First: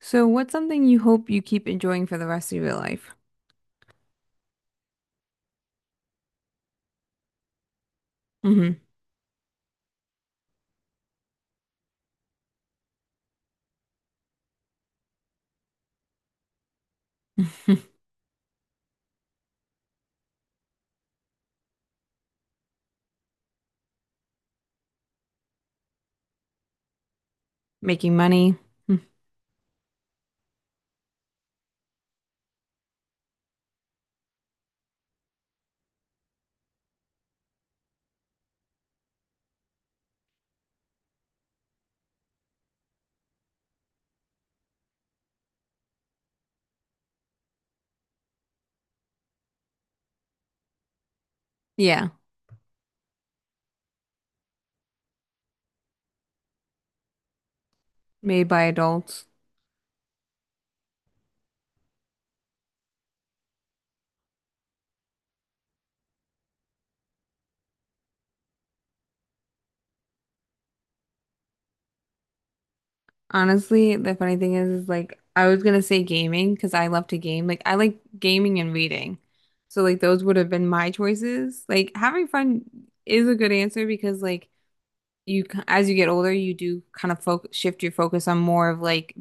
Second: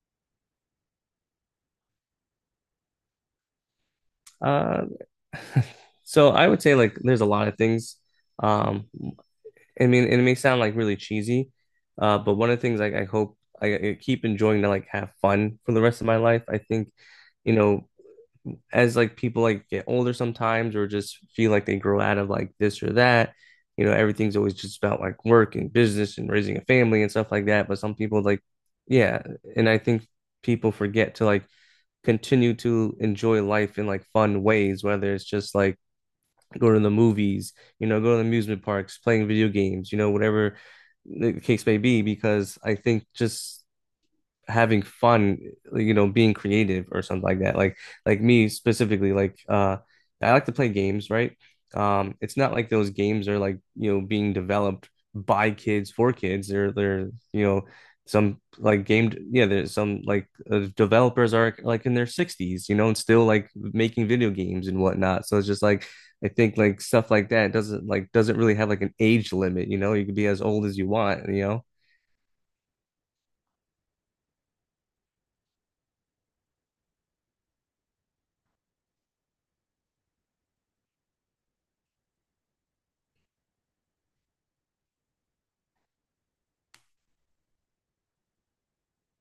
So, what's something you hope you keep enjoying for the rest of your life? Uh, so I would say like there's a lot of things. Hmm. Um, I mean, it may sound like really cheesy, but one of the things like I hope I keep enjoying to like have fun for the rest of my life. I think, you know, as like people like get older sometimes or just feel like they grow out of like this or that, you know, everything's always just about like work and business and raising a family and stuff like that. But some Making people like, money. Mm. yeah, and I think people forget to like continue to enjoy life in like fun ways, whether it's just like go to the movies, you know, go to the amusement parks, playing video games, you know, whatever the case may be, because I think just having fun, you know, being creative or something like that. Like me specifically, like I like to play games, right? Yeah, It's not like those games are like, you know, being developed by kids for kids. They're, you know, some made by like game adults. yeah, there's some like developers are like in their 60s, you know, and still like making video games and whatnot. So it's just like I think like stuff like that doesn't really have like an age limit, you know. You can be as old as you want, you know. Honestly, the funny thing is I was gonna say gaming because I love to game. Like I like gaming and reading. So like those would have been my choices. Like having fun is a good answer because like as you get older, you do kind of focus shift your focus on more of like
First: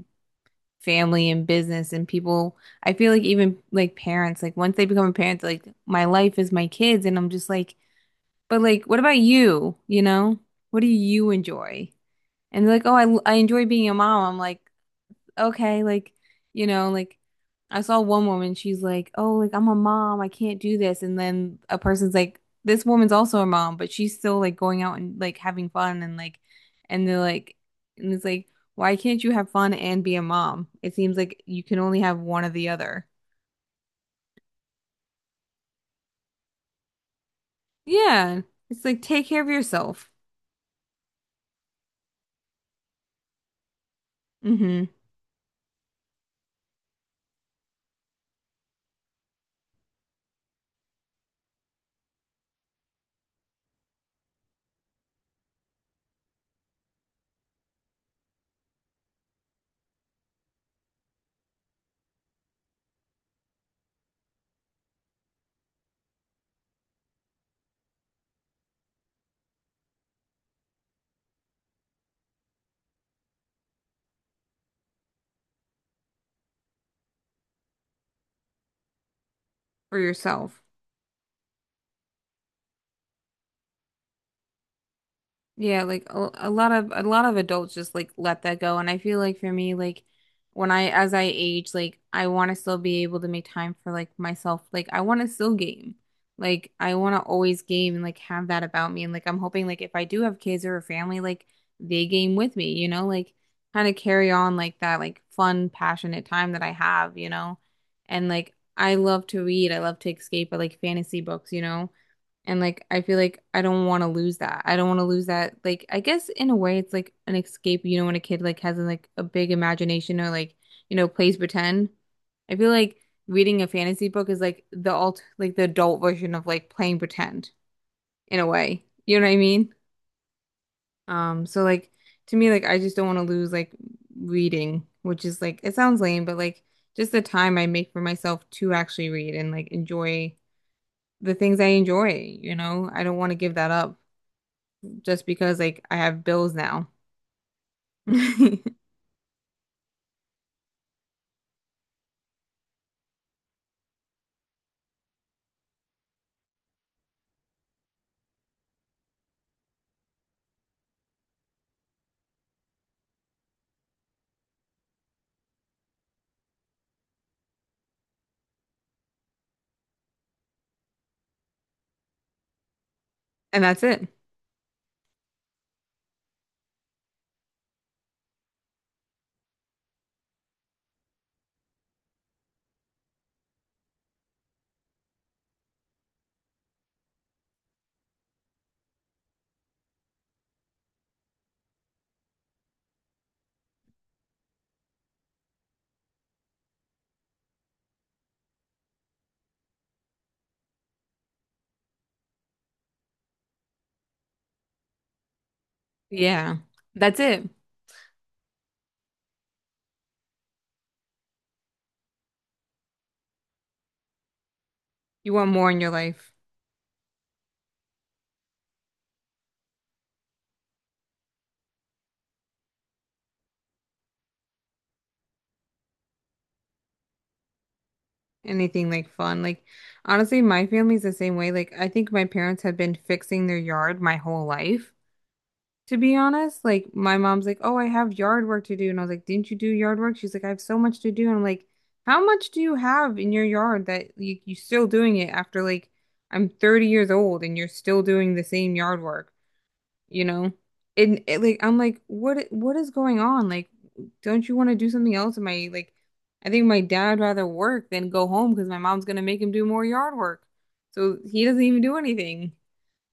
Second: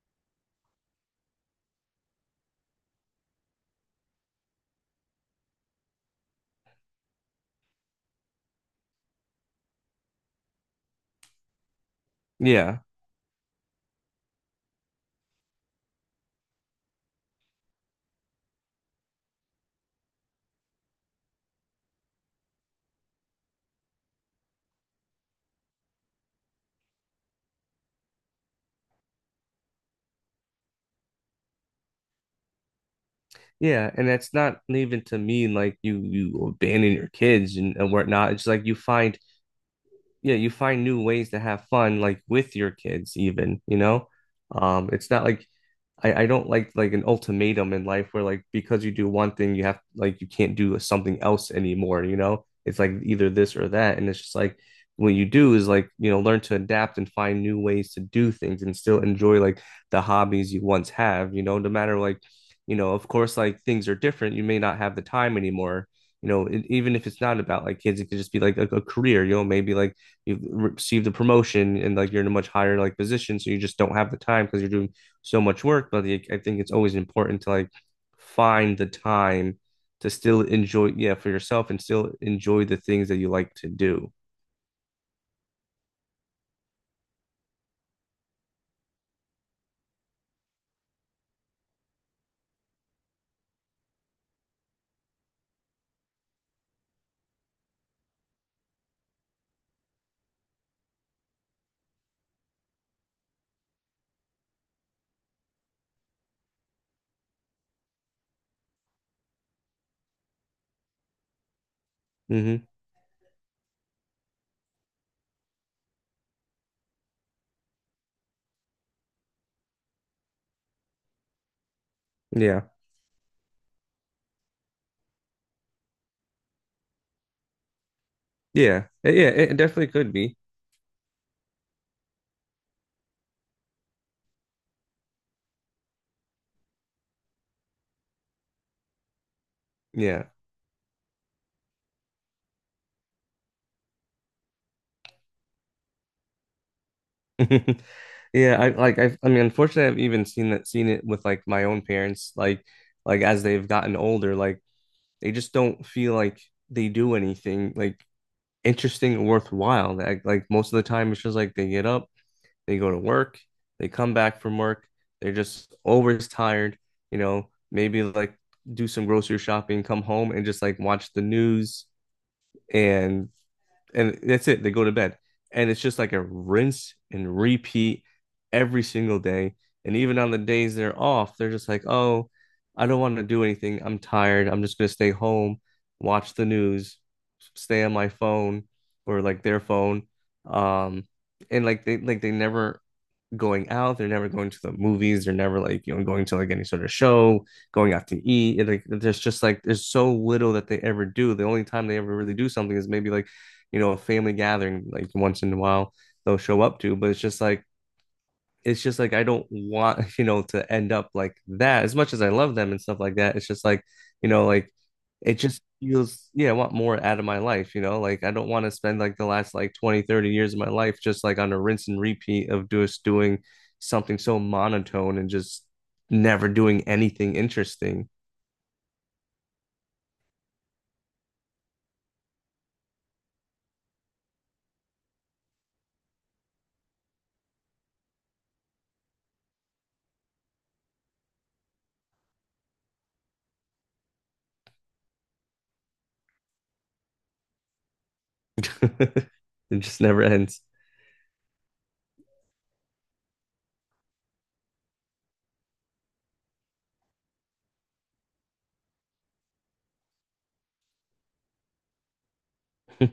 family and business and people. I feel like even like parents, like once they become a parent, they're like, my life is my kids, and I'm just like, but like, what about you? You know, what do you enjoy? And they're Yeah. like, oh, I enjoy being a mom. I'm like, okay, like, you know, like I saw one woman, she's like, oh, like I'm a mom, I can't do this. And then a person's like, this woman's also a mom, but she's still like going out and like having fun and like, and they're like, and it's like, why can't you have fun and be a mom? It seems like you can only have one or the other. Yeah, and that's not even to mean like you abandon your kids and whatnot. Yeah. It's like you It's like find take care of yourself. yeah, you find new ways to have fun like with your kids even, you know? Mm-hmm. It's not like I don't like an ultimatum in life where like because you do one thing you have like you can't do something else anymore, you know? It's like either this or that. And it's just like what you do is like, you know, learn to adapt and find new ways to do things and still enjoy like the hobbies you once have, you know, no matter like, you know, of course, like things are different. You may not have the time anymore. You know, it, even if it's not about like kids, it could just be like a career, you know, maybe like you've received a promotion and like you're in a much higher like position. So you just don't have the time because you're doing so much work, but like, I think it's always important to like find the time For to still yourself. enjoy, yeah, for yourself and still enjoy the things that you like to do. Yeah, like a lot of adults just like let that go. And I feel like for me, like when I as I age, like I want to still be able to make time for like myself. Like I want to still game. Like I want to always game and like have that about me. And like I'm hoping like if I do have kids or a family, like they game with me, you know, like kind of carry on like that like fun, passionate time that I have, you know. And like I love to read. I love to escape. I like fantasy books, you know. And Hmm. like I feel like I don't want to lose that. I don't want to lose that. Like I guess in a way it's like an escape, you know, when a kid like has like a big imagination or like, you know, plays pretend. I Yeah. feel like reading a fantasy book is like the alt like the adult version of like playing pretend in a way. Yeah. Eh, You know yeah. what I It mean? definitely could be. So like to me, like I just don't want to lose like reading, which is like it sounds lame, but like just the time I make for myself to actually read and like Yeah. enjoy the things I enjoy, you know? I don't want to give that up, just because like I have bills now. Yeah. I like, I've, I mean, unfortunately, I've even seen seen it with like my own parents, like as they've gotten older, like they just don't feel like they do anything like interesting or worthwhile. Like most of the time, it's just like they get up. They go to work, they come back from work, they're just always tired, you know, maybe like do some grocery shopping, come home and just like watch the news and And that's it. and that's it. They go to bed. And it's just like a rinse and repeat every single day. And even on the days they're off, they're just like, oh, I don't want to do anything. I'm tired. I'm just gonna stay home, watch the news, stay on my phone or like their phone. Um, and like they never going out. They're never going to the movies. They're never like you know going to like any sort of show, going out to eat. It, like there's just like there's so little that they ever do. The only time they ever really do something is maybe like you know a family gathering like once in a while they'll Yeah. show up to, but That's it's just it. like it's just like I don't want, you know, to end up like that. As much as I love them and stuff like that, it's just like, you know, like You it want just more in your feels, life. yeah, I want more out of my life, you know? Like I don't want to spend like the last like 20, 30 years of my life just like on a rinse and repeat of just doing something so monotone and just never doing anything interesting. Anything like fun. Like honestly, my family's the same way. Like I think my parents have been fixing their yard my whole life, to be honest. Like my mom's like, "Oh, I have yard work to do." And I was like, "Didn't you do yard work?" She's like, "I have so much to do." And I'm like, "How much do you have in your yard that you still doing it after like I'm 30 years old and you're still doing the same yard work?" It just never You know? ends. And it, like I'm like, what is going on? Like, don't you want to do something else? Am I like, I think my dad rather work than go home because my mom's gonna make him do more yard work. So he doesn't even do anything.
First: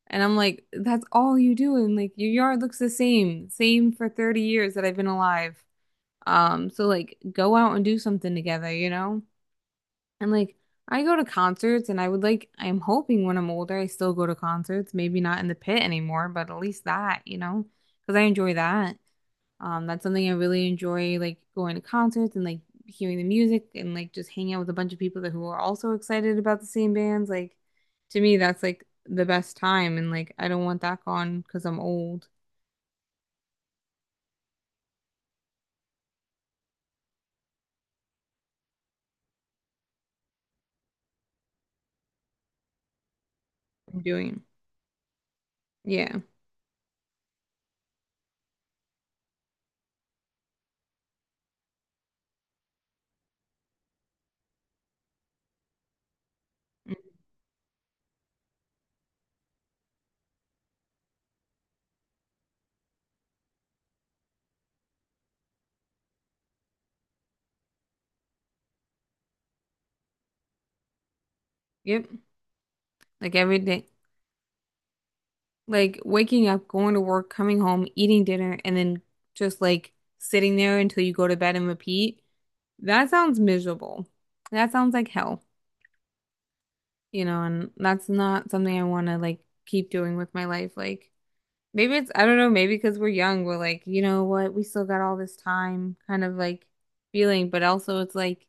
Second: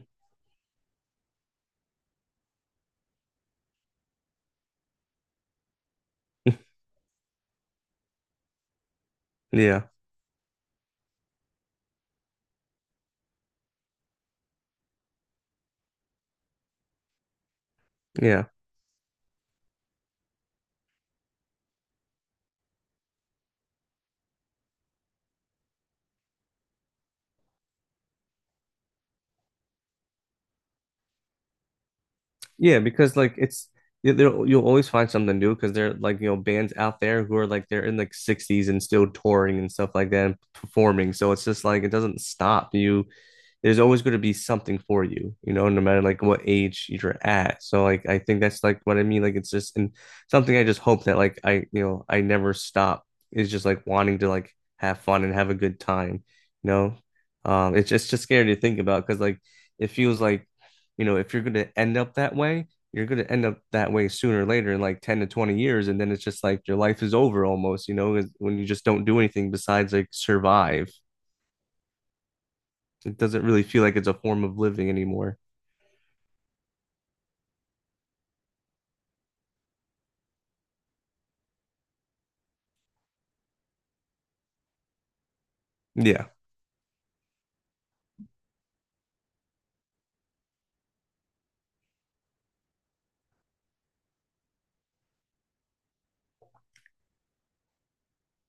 And I'm like, that's all you do. And like your yard looks same for 30 years that I've been alive. So like go out and do something together, you know? Yeah. And like I go to concerts and I would like, I'm hoping when I'm older I still go to concerts, maybe not in the pit anymore, but at least that, you know, because I Yeah. enjoy that. That's something I really enjoy, like going to concerts and like hearing the music and like just hanging out with a bunch of people that who are also excited about the same bands. Like to me, that's like the best time, and like I don't want that gone because I'm old. Yeah, because like it's you- there- you'll always find something new because there are like you know bands out there who are like they're in like 60s and still touring and stuff like that and performing. So it's just like it doesn't stop. You there's I'm always going to be doing, something for you, you know, no matter yeah. like what age you're at. So like I think that's like what I mean. Like it's just and something I just hope that like I you know I never stop is just like wanting to like have fun and have a good time, you know. Mhm. It's just scary to think about because like it feels like you know if you're going to end up that way, you're going to end up that way sooner or later in like 10 to 20 years and then it's just like your life is over almost you know, when you just don't do anything besides like survive Yep, it like doesn't every really feel day. like it's a form of living anymore. Like waking up, going to work, coming home, eating dinner, and then just like sitting there until you go to bed and repeat. That sounds miserable. That sounds like hell, Yeah. you know, and that's not something I want to like keep doing with my life. Like maybe it's, I don't know, maybe because we're young, we're like, you know what, we still got all this time kind of like feeling, but also it's like,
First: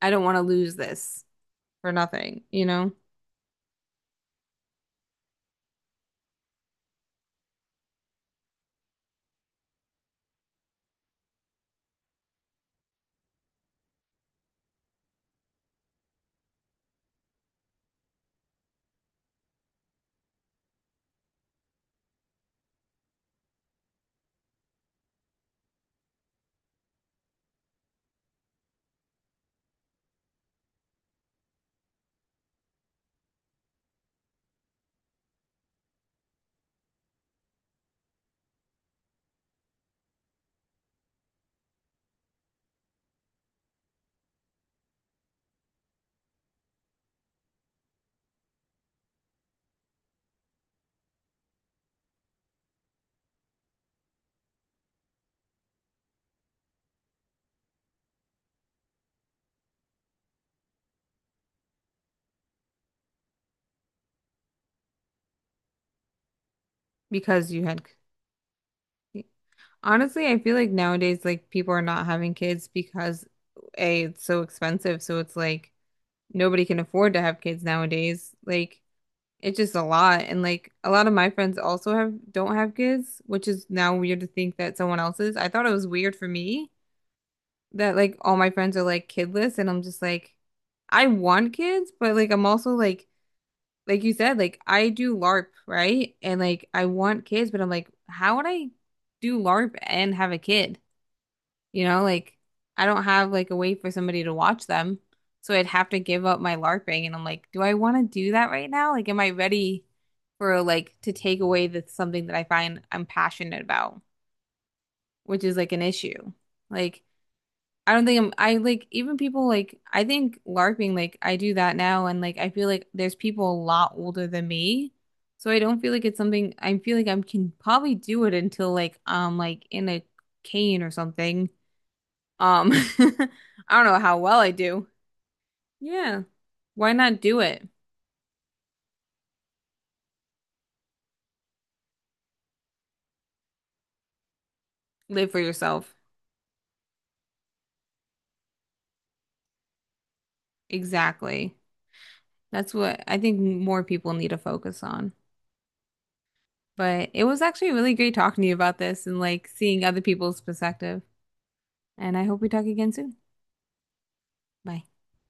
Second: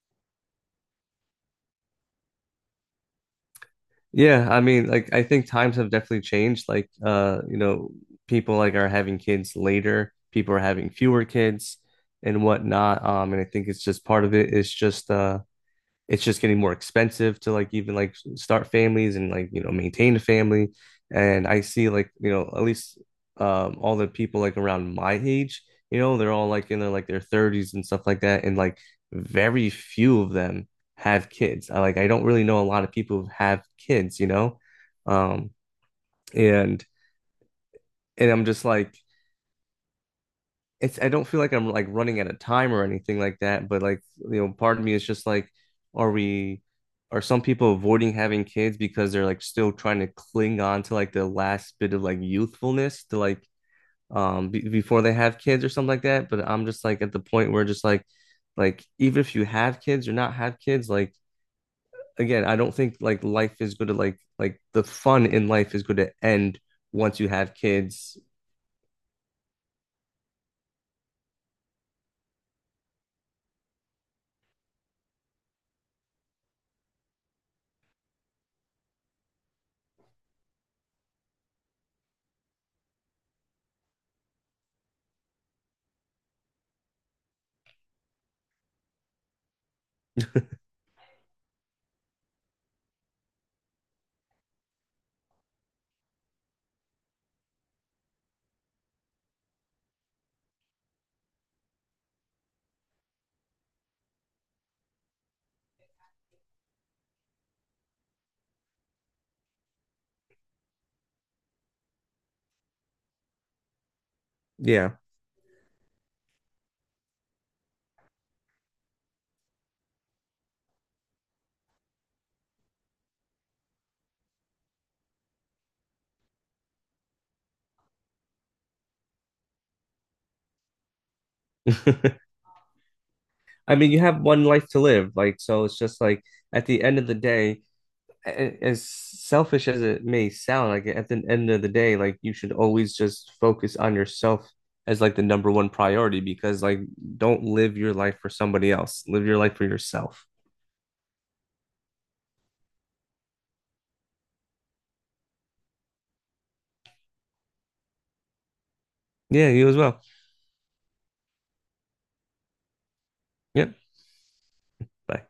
I don't want to lose this for nothing, you know, Yeah, I mean, like I think times have definitely changed. Like you know, people like are having kids later, people are having fewer kids and whatnot. And I think it's just part of it. It's just getting more expensive to like even like start families and like you know maintain a family and I see like you know at least all the people like around my age you know they're all like in their 30s and stuff like that and like very few of them have kids I like I don't really know a lot of people who have kids you know um and and I'm just like it's I don't feel like I'm like running out of time or anything like that, but like you know, part of me is just like, are we are some people avoiding having kids because they're like still trying to cling on to like the last bit of like youthfulness to like be before they have kids or something like that. But I'm just like at the point where just like even if you have kids or not have kids, like again, I don't think like life is going to like the fun in life is going to end once you because have you had. kids. Honestly, I feel like nowadays, like people are not having kids because A, it's so expensive. So it's like nobody can afford to have kids nowadays. Like it's just a lot. And like a lot of my friends also have don't have kids, which is now weird to think that someone else's. I thought it was weird for me that like all my friends are like kidless and I'm just like, I want kids, but like I'm also like you said, like I do LARP, right? And like I want kids, but I'm like, how would I do LARP and have a kid? You know, like I don't have like a way for somebody to watch them. So I'd have to give up my LARPing and I'm like, do I want to do that right now? Like, am I ready for like to take away the something that I find I'm passionate about, Yeah. which is like an issue. Like, I don't think I'm I like even people, like I think LARPing, like I do that now and like I feel like there's people a lot older than me. So I don't feel like it's something, I feel like I can probably do it until like I'm like in a cane or something. Um, I I don't mean, know you how have well one I life to do. live, like so it's just Yeah. like at the Why end of the not do day, it? a- as selfish as it may sound, like at the end of the day, like you should always just focus on yourself as like the Live for number one yourself. priority because like don't live your life for somebody else. Live your life for yourself. Exactly. That's what I think more people need to focus on. But it was actually really great talking to you about this and like Yeah, you as seeing other well. people's perspective. And I hope we talk again soon. Yep. Bye. Bye.